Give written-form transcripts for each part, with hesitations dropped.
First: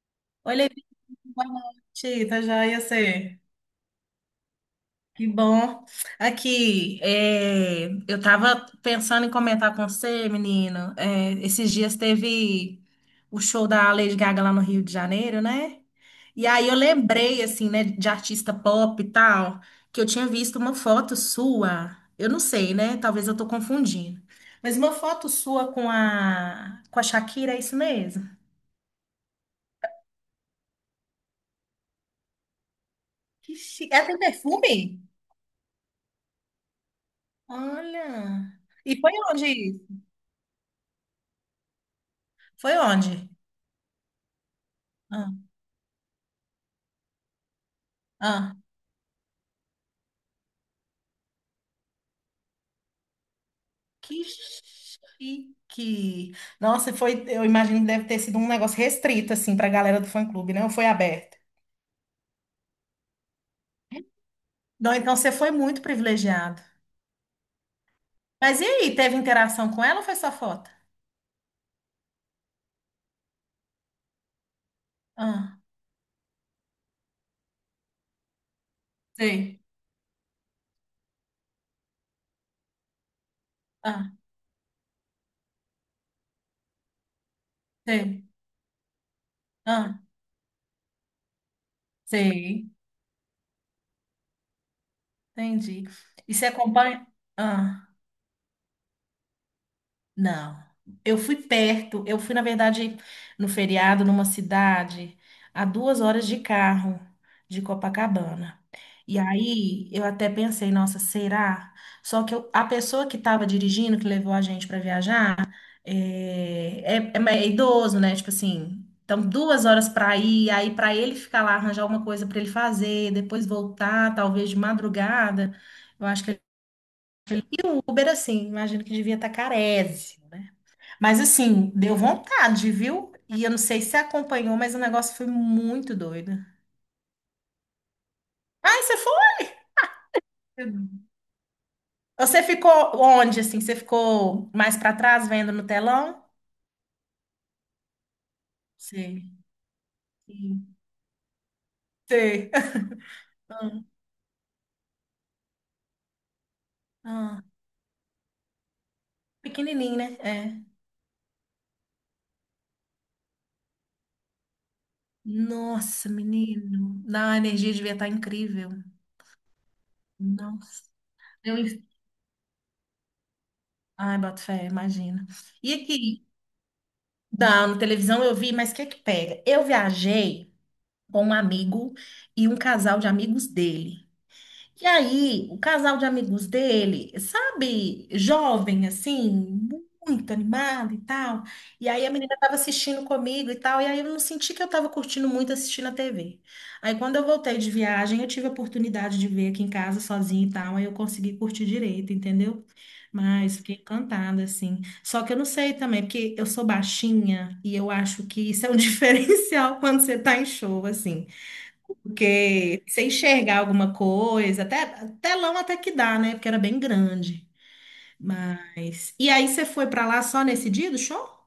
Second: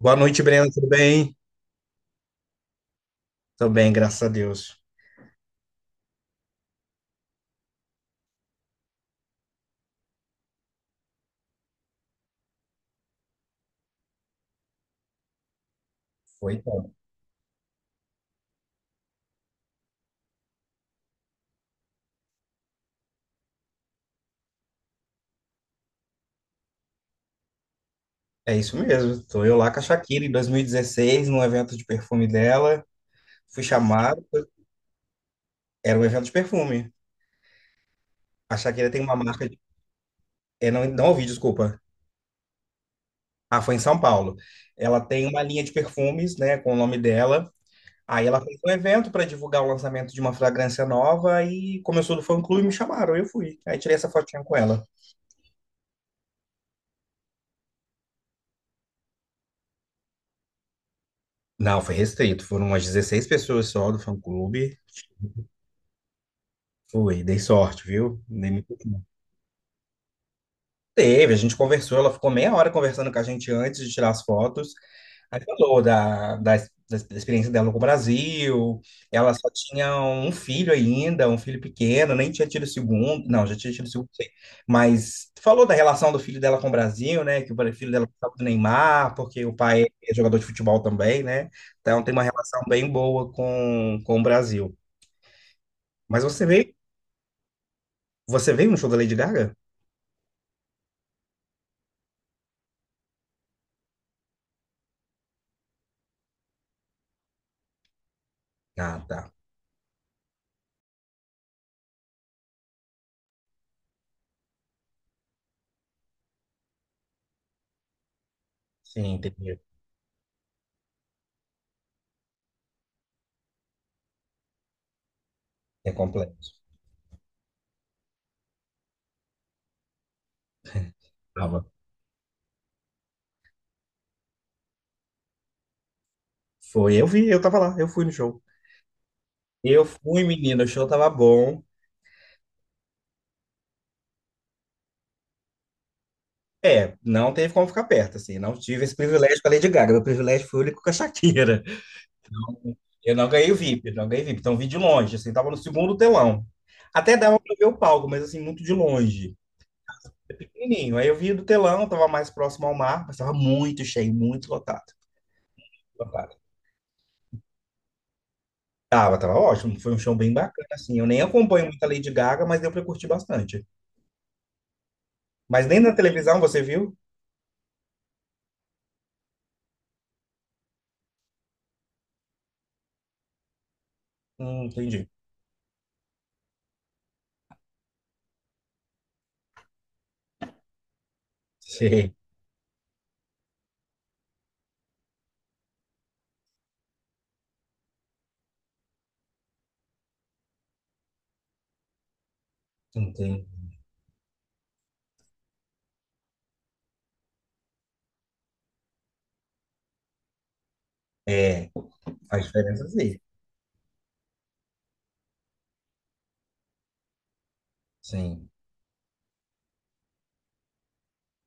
Boa noite, Oi, Breno. Levi, Tudo bem? boa noite, tá joia você? Tô bem, graças a Deus. Que bom. Aqui, eu tava pensando em comentar com você, menino. É, esses dias teve o show da Lady Gaga lá no Rio de Janeiro, né? E Foi, aí eu então. lembrei, assim, né, de artista pop e tal, que eu tinha visto uma foto sua. Eu não sei, né? Talvez eu tô confundindo. Mas uma foto sua com a Shakira, é isso mesmo? É isso mesmo. Tô eu lá com a Shakira em 2016, num evento de perfume dela. Que Fui chique. Ela tem chamado. perfume? Era um evento de perfume. Olha. A Shakira E tem foi uma onde marca de— isso? Não, não ouvi, desculpa. Foi onde? Ah, foi em São Paulo. Ela tem Ah, uma linha de perfumes, né, com o nome dela. Aí ela ah, fez um evento para divulgar o lançamento de uma fragrância nova e começou do fã-clube e me chamaram. Eu fui. Aí tirei essa que fotinha com ela. chique. Nossa, foi, eu imagino que deve ter sido um negócio restrito, assim, para a galera do fã-clube, né? Ou foi aberto? Não, foi restrito. Foram umas 16 pessoas só do fã-clube. Não, então você foi muito privilegiado. Ui, dei sorte, viu? Nem Mas me— e aí, teve interação com ela ou foi só foto? Teve, a gente conversou, ela ficou meia hora conversando com a gente antes de tirar as fotos. Aí Ah, falou da experiência dela com o Brasil. Ela só sei. tinha um filho ainda, um filho pequeno, nem tinha tido o segundo. Não, já tinha tido o segundo, Ah, sei. Mas falou da relação do filho dela com o Brasil, né? Que o filho dela sei. gostava do Neymar, porque o pai Ah, é jogador de futebol também, né? Então tem uma relação sei. bem boa com o Brasil. Entendi. Mas E você você veio, acompanha? Ah. você veio no show da Lady Gaga? Não. Eu fui perto. Eu fui, na verdade, no feriado, numa cidade, a 2 horas de carro de Copacabana. Ah, E tá. aí eu até pensei, nossa, será? Só que a pessoa que estava dirigindo, que levou a gente para viajar, é idoso, né? Tipo assim, Sim, então entendi. 2 horas para ir, aí para ele ficar lá, arranjar alguma coisa para ele fazer, depois voltar, talvez de madrugada. É Eu acho que complexo. E o Uber, assim, imagino que devia estar carésimo, né? Mas Tava. assim, deu vontade, viu? E eu não sei se você acompanhou, mas o negócio foi muito doido. Foi, eu vi, eu tava lá, eu fui no show. Ai, você foi? Eu fui, menino, o show tava bom. Você ficou onde, assim? Você ficou mais pra trás, vendo no telão? É, não teve como ficar perto, assim, não tive esse Sei. privilégio com a Lady Gaga, meu privilégio foi o Sim. único com a Shakira. Sei. Eu não ganhei o VIP, eu não ganhei VIP, então vi de longe, assim, tava no segundo telão. Até dava Ah, pra ver o palco, mas assim, muito de longe. pequenininho, né? É. Pequenininho, aí eu vi do telão, tava mais próximo ao mar, mas tava muito cheio, muito lotado. Nossa, Lotado. menino. Não, a energia devia estar incrível. Tava ótimo, foi um show bem bacana, Nossa. assim, eu nem Eu... acompanho muito a Lady Gaga, mas deu pra curtir bastante. Ai, boto fé, imagina. Mas E nem na aqui? televisão, você viu? Não, na televisão eu vi, mas o que é que pega? Eu viajei com um amigo e um casal de amigos dele. E Entendi. aí, o casal de amigos dele, sabe, jovem, assim, muito animado e tal. E aí a Sim, menina tava assistindo comigo e tal, e aí eu não senti que eu tava curtindo muito assistindo a TV. Aí quando eu voltei de viagem, eu tive a oportunidade de ver aqui em casa sozinha e tal, aí eu consegui curtir direito, entendeu? entendi. Mas fiquei encantada, assim. Só que eu não sei também, porque eu sou baixinha e eu acho que isso é um diferencial quando você tá em show, assim, É, faz porque diferença você sim. enxergar alguma coisa, até telão até que dá, né? Porque era bem grande. Sim. Mas. E aí você foi pra lá só nesse dia do show?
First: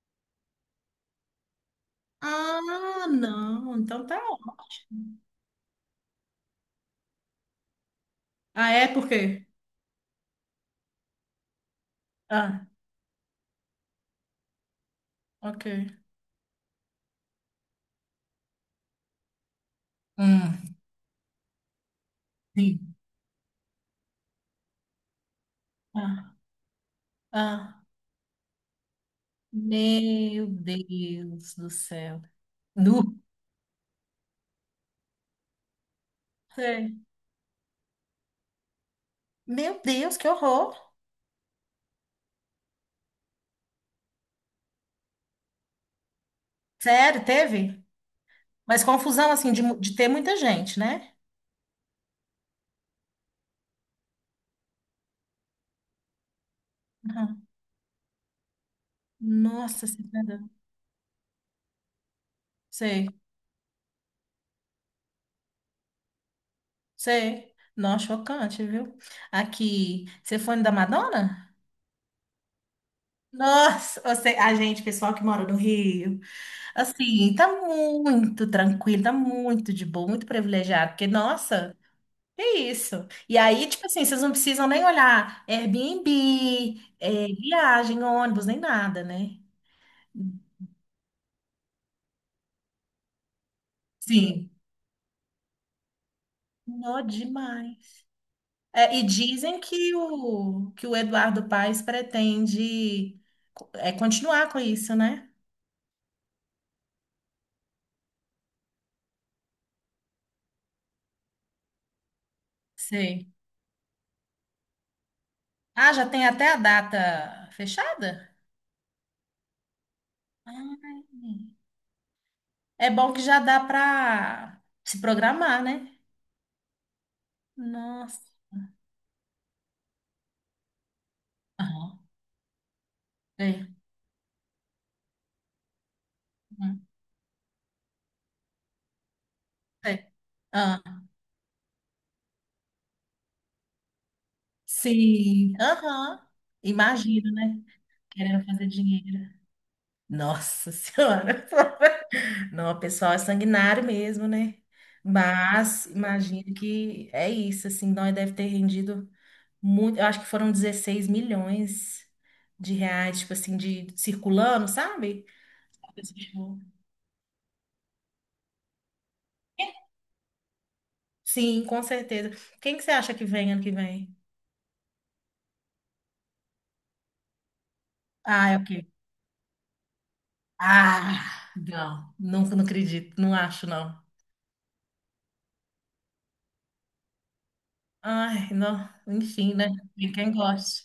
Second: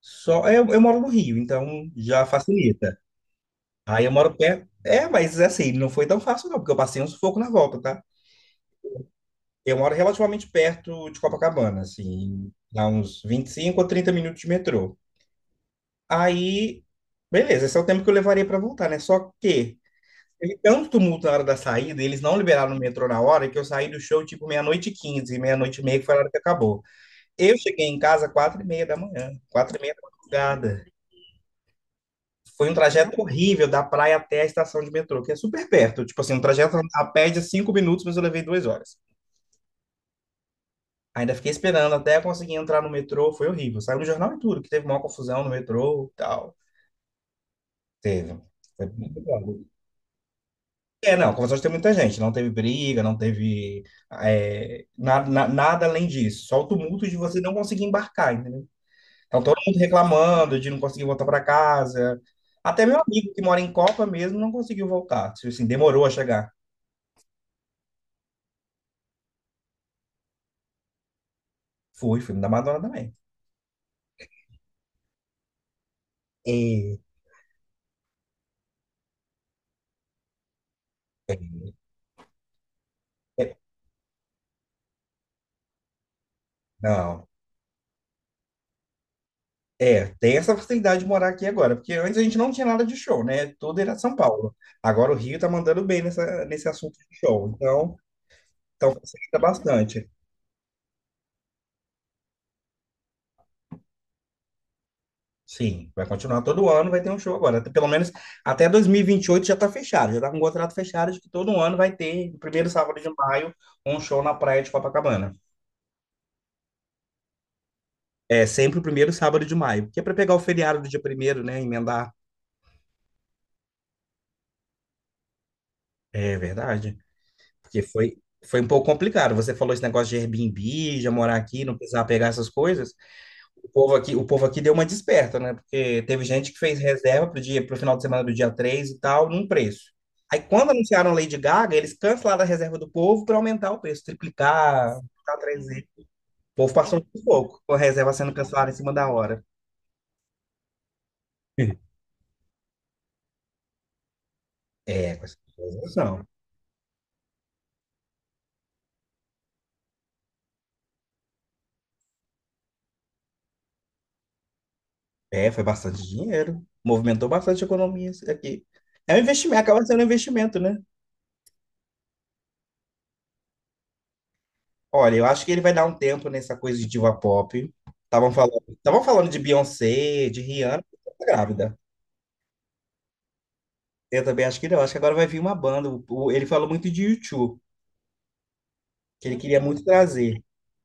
Só, eu moro no Rio, então já facilita. Ah, não. Aí Então eu tá. moro Ó. perto. É, mas é assim, não foi tão fácil não, porque eu passei um sufoco na volta, tá? Ah, é por quê? Eu moro relativamente perto de Copacabana, assim, Ah, dá uns 25 ou 30 minutos de metrô. ok. Aí, beleza, esse é o tempo que eu levaria para voltar, né? Só que teve Hum, tanto tumulto na hora da saída, eles não liberaram o sim. metrô na hora, que eu saí do show tipo meia-noite e 15, meia-noite e meia, que foi a hora Ah, que acabou. Eu ah. cheguei em casa 4h30 da manhã, quatro e meia da Meu madrugada. Deus do céu. Foi um Nu. trajeto horrível da praia até a estação de metrô, que é super perto. Tipo assim, um trajeto Sei. a pé de 5 minutos, mas eu levei 2 horas. Meu Deus, que horror. Ainda fiquei esperando até conseguir entrar no metrô, foi horrível. Saiu no jornal e tudo, que teve uma confusão no metrô e tal. Sério, teve? Teve. Mas Foi muito confusão assim de, bom. De ter muita gente, né? É, não, confusões tem muita gente. Não teve briga, não teve nada além disso. Só o tumulto de você Aham. não conseguir embarcar, entendeu? Então, todo mundo Nossa Senhora. reclamando de não conseguir voltar para casa. Até meu amigo que mora em Copa mesmo não conseguiu voltar. Tipo assim, demorou a chegar. Sei. Não, chocante, viu? Aqui, você foi no da Madonna? Fui, filme da Madonna também. Nossa, você, a gente, pessoal que mora no Rio, E, assim, tá muito tranquilo, tá muito de boa, muito privilegiado, porque, É, nossa, é isso. E é, aí, tipo assim, vocês não precisam nem olhar Airbnb, não. viagem, ônibus, nem nada, né? É, tem essa facilidade de morar aqui agora, porque antes a gente não tinha nada de show, né? Tudo era São Sim. Paulo. Agora o Rio tá mandando bem nesse assunto Nó de show. Então, demais. então É, e facilita dizem que bastante. o, que o Eduardo Paes pretende, continuar com isso, né? Sim, vai continuar todo ano, vai ter um show agora. Até Pelo menos até dois mil e vinte e oito já está fechado, já está com o contrato fechado de que todo ano vai ter, no primeiro sábado de Sei. maio, um show na praia de Copacabana. Ah, já tem até a data fechada? É sempre o primeiro sábado de maio, que é para pegar o feriado do Ai, dia primeiro, né? Emendar. é bom que já dá para se programar, né? É verdade. Porque foi, Nossa. foi um pouco complicado. Você falou esse negócio de Airbnb, já morar aqui, não Aham. precisar pegar essas coisas. Sei. O povo aqui deu uma desperta, né? Porque teve gente que fez Hum, reserva pro final de semana do dia 3 e tal, num preço. sei. Aí quando Ah, anunciaram Lady Gaga, eles cancelaram a reserva do povo para aumentar o preço, triplicar, ficar sim. 3 vezes. O Aham. povo passou um Imagino, pouco, né? com a reserva sendo Querendo fazer cancelada em cima da dinheiro. hora. Nossa Senhora. Não, o pessoal é sanguinário mesmo, né? É, com Mas essa não. imagino que é isso, assim, nós deve ter rendido muito, eu acho que foram 16 milhões de reais, tipo assim, de circulando, sabe? É, foi bastante dinheiro. Movimentou bastante a economia isso aqui. É um investimento, acaba sendo um investimento, né? Sim, com certeza. Quem que você acha que vem ano que vem? Olha, eu acho que ele vai dar um tempo nessa coisa de diva pop. Estavam Ah, é falando, o quê? estavam falando de Beyoncé, de Rihanna, mas tá Ah, grávida. não, nunca não acredito, não acho não. Eu também acho que não. Acho que agora vai vir uma banda. Ele falou muito de U2, Ai, não, que ele enfim, queria né? muito Tem quem trazer. goste.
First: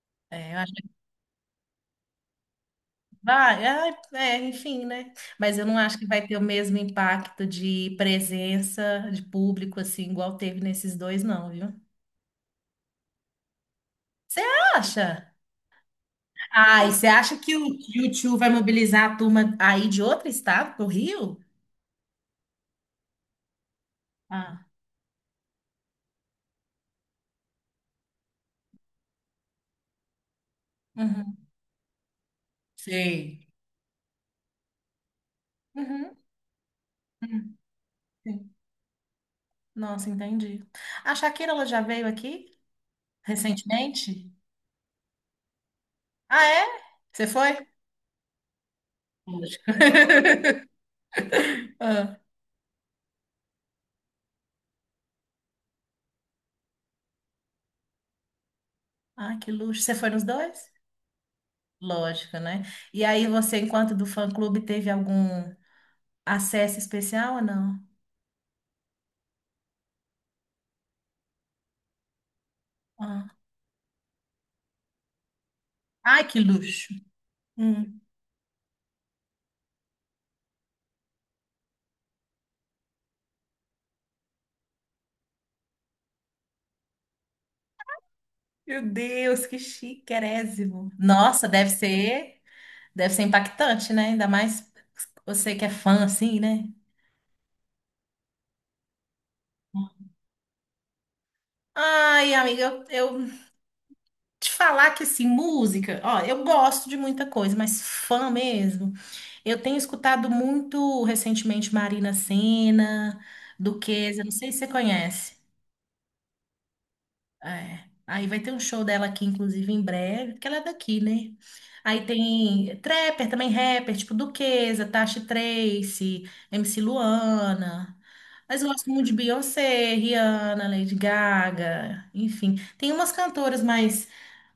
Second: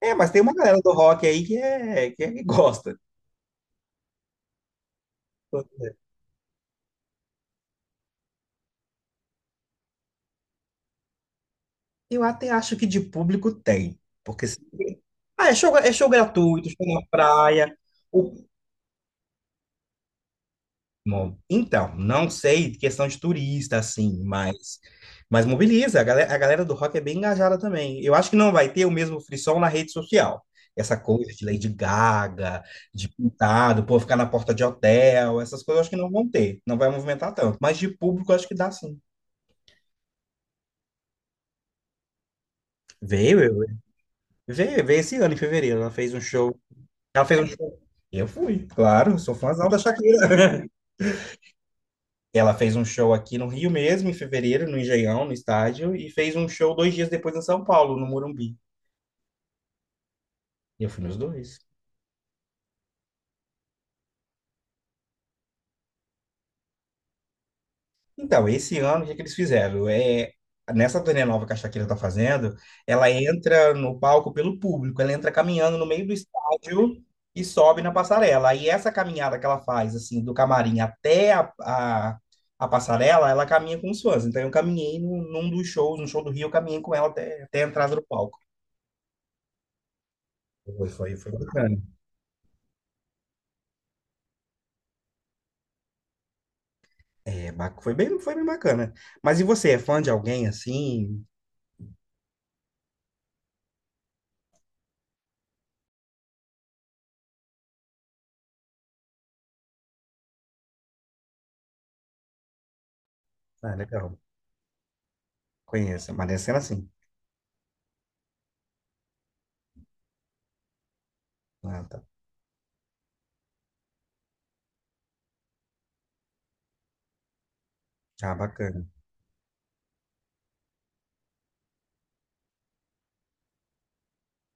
É, mas tem É, uma eu acho galera que do rock aí que gosta. vai, enfim, né? Mas eu não acho que vai ter o mesmo impacto de presença de público assim igual teve nesses dois, não, viu? Eu até acho que de público tem, Você porque acha? É show gratuito, Ah, e show na você acha que praia. o O YouTube vai mobilizar a turma aí de outro estado, pro Bom, Rio? então, não sei questão de turista, assim, Ah, mas mobiliza. A galera do rock é bem engajada também. Eu acho que não vai ter o mesmo frisson na rede social. Essa coisa uhum. de Lady Gaga, de Sei. pintado, pô, ficar na porta de hotel, essas coisas eu acho que não Uhum, vão ter. Não vai movimentar uhum, tanto. Mas de público eu acho sim. que dá sim. Nossa, entendi. A Shakira, ela já veio aqui Veio, eu- recentemente? veio esse ano, em fevereiro. Ela fez um Ah, show. é? Ela Você fez um foi? show. Eu fui, claro, sou Lógico. fãzão da Shakira. Ah, Ela fez um show aqui no Rio mesmo, em fevereiro, no Engenhão, no estádio, e fez um show 2 dias depois em São Paulo, no Morumbi. ah, que luxo. Você foi nos dois? E eu fui nos dois. Lógico, né? E aí você, enquanto do fã-clube, teve algum acesso especial ou não? Então, esse ano, o que é que eles fizeram? É, nessa turnê nova que a Shakira tá fazendo, ela Ah. entra no palco pelo público, ela entra caminhando no meio do Ai, que luxo. estádio e sobe na Hum. passarela. Aí essa caminhada que ela faz, assim, do camarim até a passarela, ela caminha com os fãs. Então, eu caminhei num dos shows, no show do Rio, eu caminhei com ela até a entrada do palco. Meu Deus, que Foi, chiquérrimo. foi, foi Nossa, deve bacana. ser. Deve ser impactante, né? Ainda mais você que é fã, assim, né? É, foi bem bacana. Mas e você, é fã de alguém assim? Ai, amiga, eu te falar que, assim, música... Ó, eu gosto de muita coisa, mas fã mesmo... Eu tenho escutado muito recentemente Marina Sena, Ah, legal. Duquesa, não sei se você conhece. Conheço. Mas é cena assim. É. Aí vai ter um show dela aqui, inclusive, em breve, porque ela é daqui, né? Ah, tá. Aí tem trapper, também rapper, tipo Duquesa, Tasha Tracie, MC Luana. Ah, Mas eu bacana. gosto muito de Beyoncé, Rihanna, Lady Gaga, enfim. Tem umas cantoras mais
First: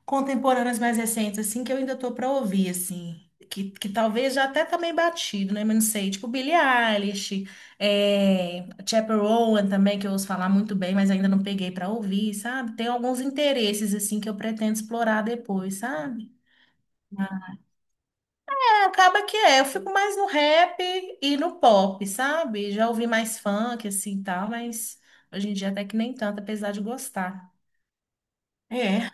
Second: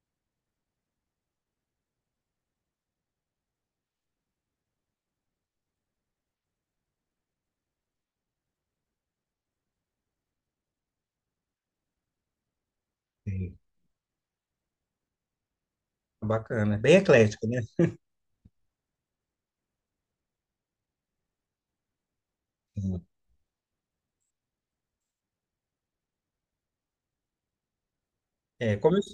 contemporâneas mais recentes, assim, que eu ainda tô pra ouvir, assim. Que talvez já até também batido, né? Mas não sei. Tipo Billie Eilish, Chappell Roan também, que eu ouço falar muito bem, mas ainda não peguei pra ouvir, sabe? Tem alguns Sim. interesses, assim, que eu pretendo explorar depois, sabe? Bacana. Bem eclético, né? É, acaba que é. Eu fico mais no rap e no pop, sabe? Já Sim. ouvi mais funk, assim, e tal, mas hoje em dia até que nem tanto, apesar de gostar. É, como eu, É,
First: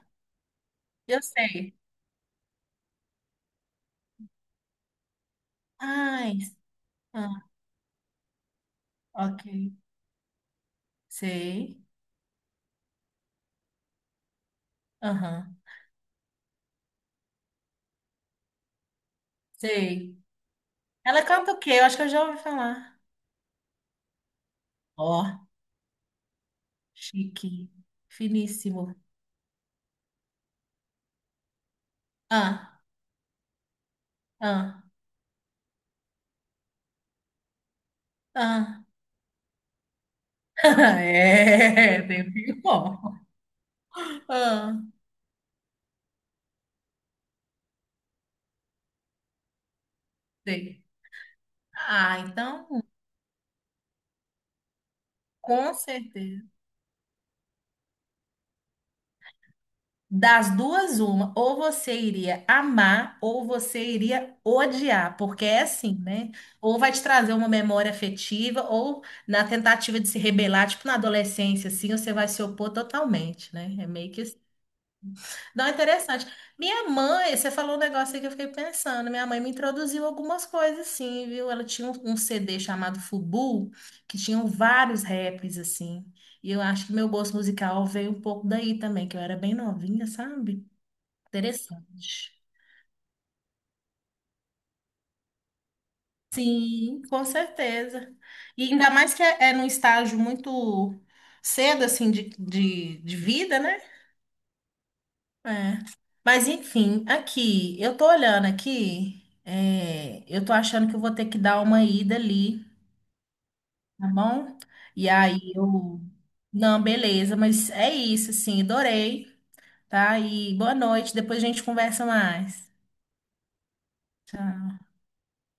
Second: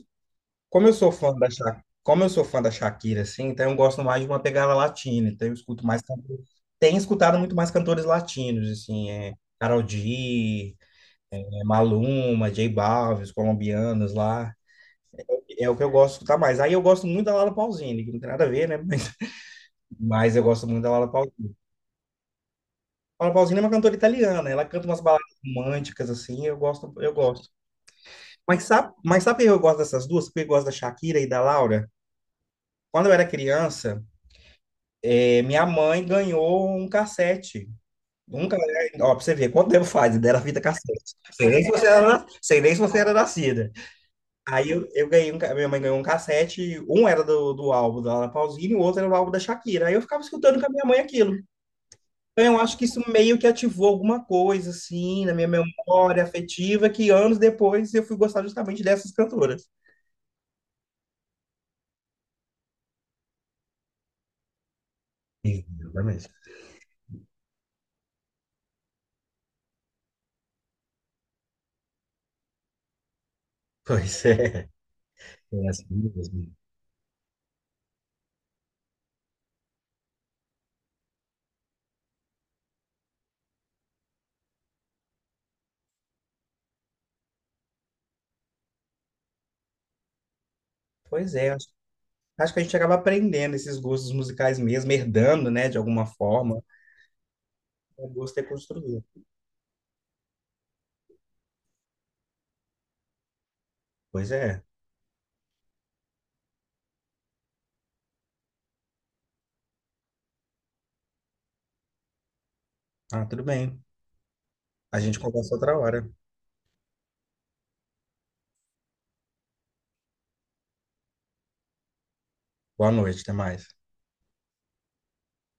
como eu eu sei. Sou fã da Shakira, assim, então eu gosto mais de uma pegada latina. Então eu escuto mais Ai, cantores. Tenho escutado ah, muito mais cantores latinos, assim, ok. Karol G, Sei. Maluma, J Balvin, os colombianos lá. Aham. É o que eu gosto de escutar mais. Aí eu gosto muito da Laura Pausini, que não tem nada a ver, né? Sei. Mas eu gosto muito da Laura Ela canta Pausini. o quê? Eu acho que eu já ouvi falar. Paula Pausini é uma cantora italiana, ela canta umas Ó, baladas românticas, assim, eu gosto, eu chique. gosto. Mas sabe, Finíssimo. mas sabe por que eu gosto dessas duas? Porque eu gosto da Shakira e da Laura. Ah, Quando eu era criança, ah, minha mãe ganhou um cassete. Um, ca- ah. Ó, pra você ver, quanto tempo faz? Dela vida cassete. Sei nem se você era, É, tem na- um sei fio nem se bom. você era nascida. Aí Ah, eu ganhei, um ca- minha mãe ganhou um cassete, um era do álbum da Laura Pausini, o outro era do álbum da Shakira. Aí eu ficava escutando com a sei. minha mãe aquilo. Ah, Então, eu acho então, que isso meio que ativou alguma coisa, assim, na minha com memória certeza. afetiva, que anos depois eu fui gostar justamente dessas cantoras. Das duas, uma. Ou você iria amar, ou você iria odiar. Porque é assim, Exatamente. né? Ou vai te trazer uma memória afetiva, ou na tentativa de se rebelar, tipo na adolescência, assim, você vai se opor totalmente, né? É meio que. Pois é, é Não, assim interessante. mesmo. Minha mãe, você falou um negócio aí que eu fiquei pensando. Minha mãe me introduziu algumas coisas, assim, viu? Ela tinha um, CD chamado Fubu, que tinham vários raps, assim. E eu acho que meu gosto musical veio um pouco daí também, que eu era bem novinha, sabe? Pois é, acho, Interessante. acho que a gente acaba aprendendo esses gostos musicais mesmo, herdando, né, de alguma forma. Sim, com O certeza. gosto é E ainda construído. mais que é num estágio muito cedo, assim, de vida, né? Pois é. É. Mas enfim, aqui, eu tô olhando aqui, eu tô achando que eu vou ter que dar uma ida ali, Ah, tudo bem. tá bom? A E gente aí conversa outra eu. hora. Não, beleza, mas é isso, assim, adorei, tá? E boa noite, depois a gente conversa mais. Boa noite, até mais. Tchau.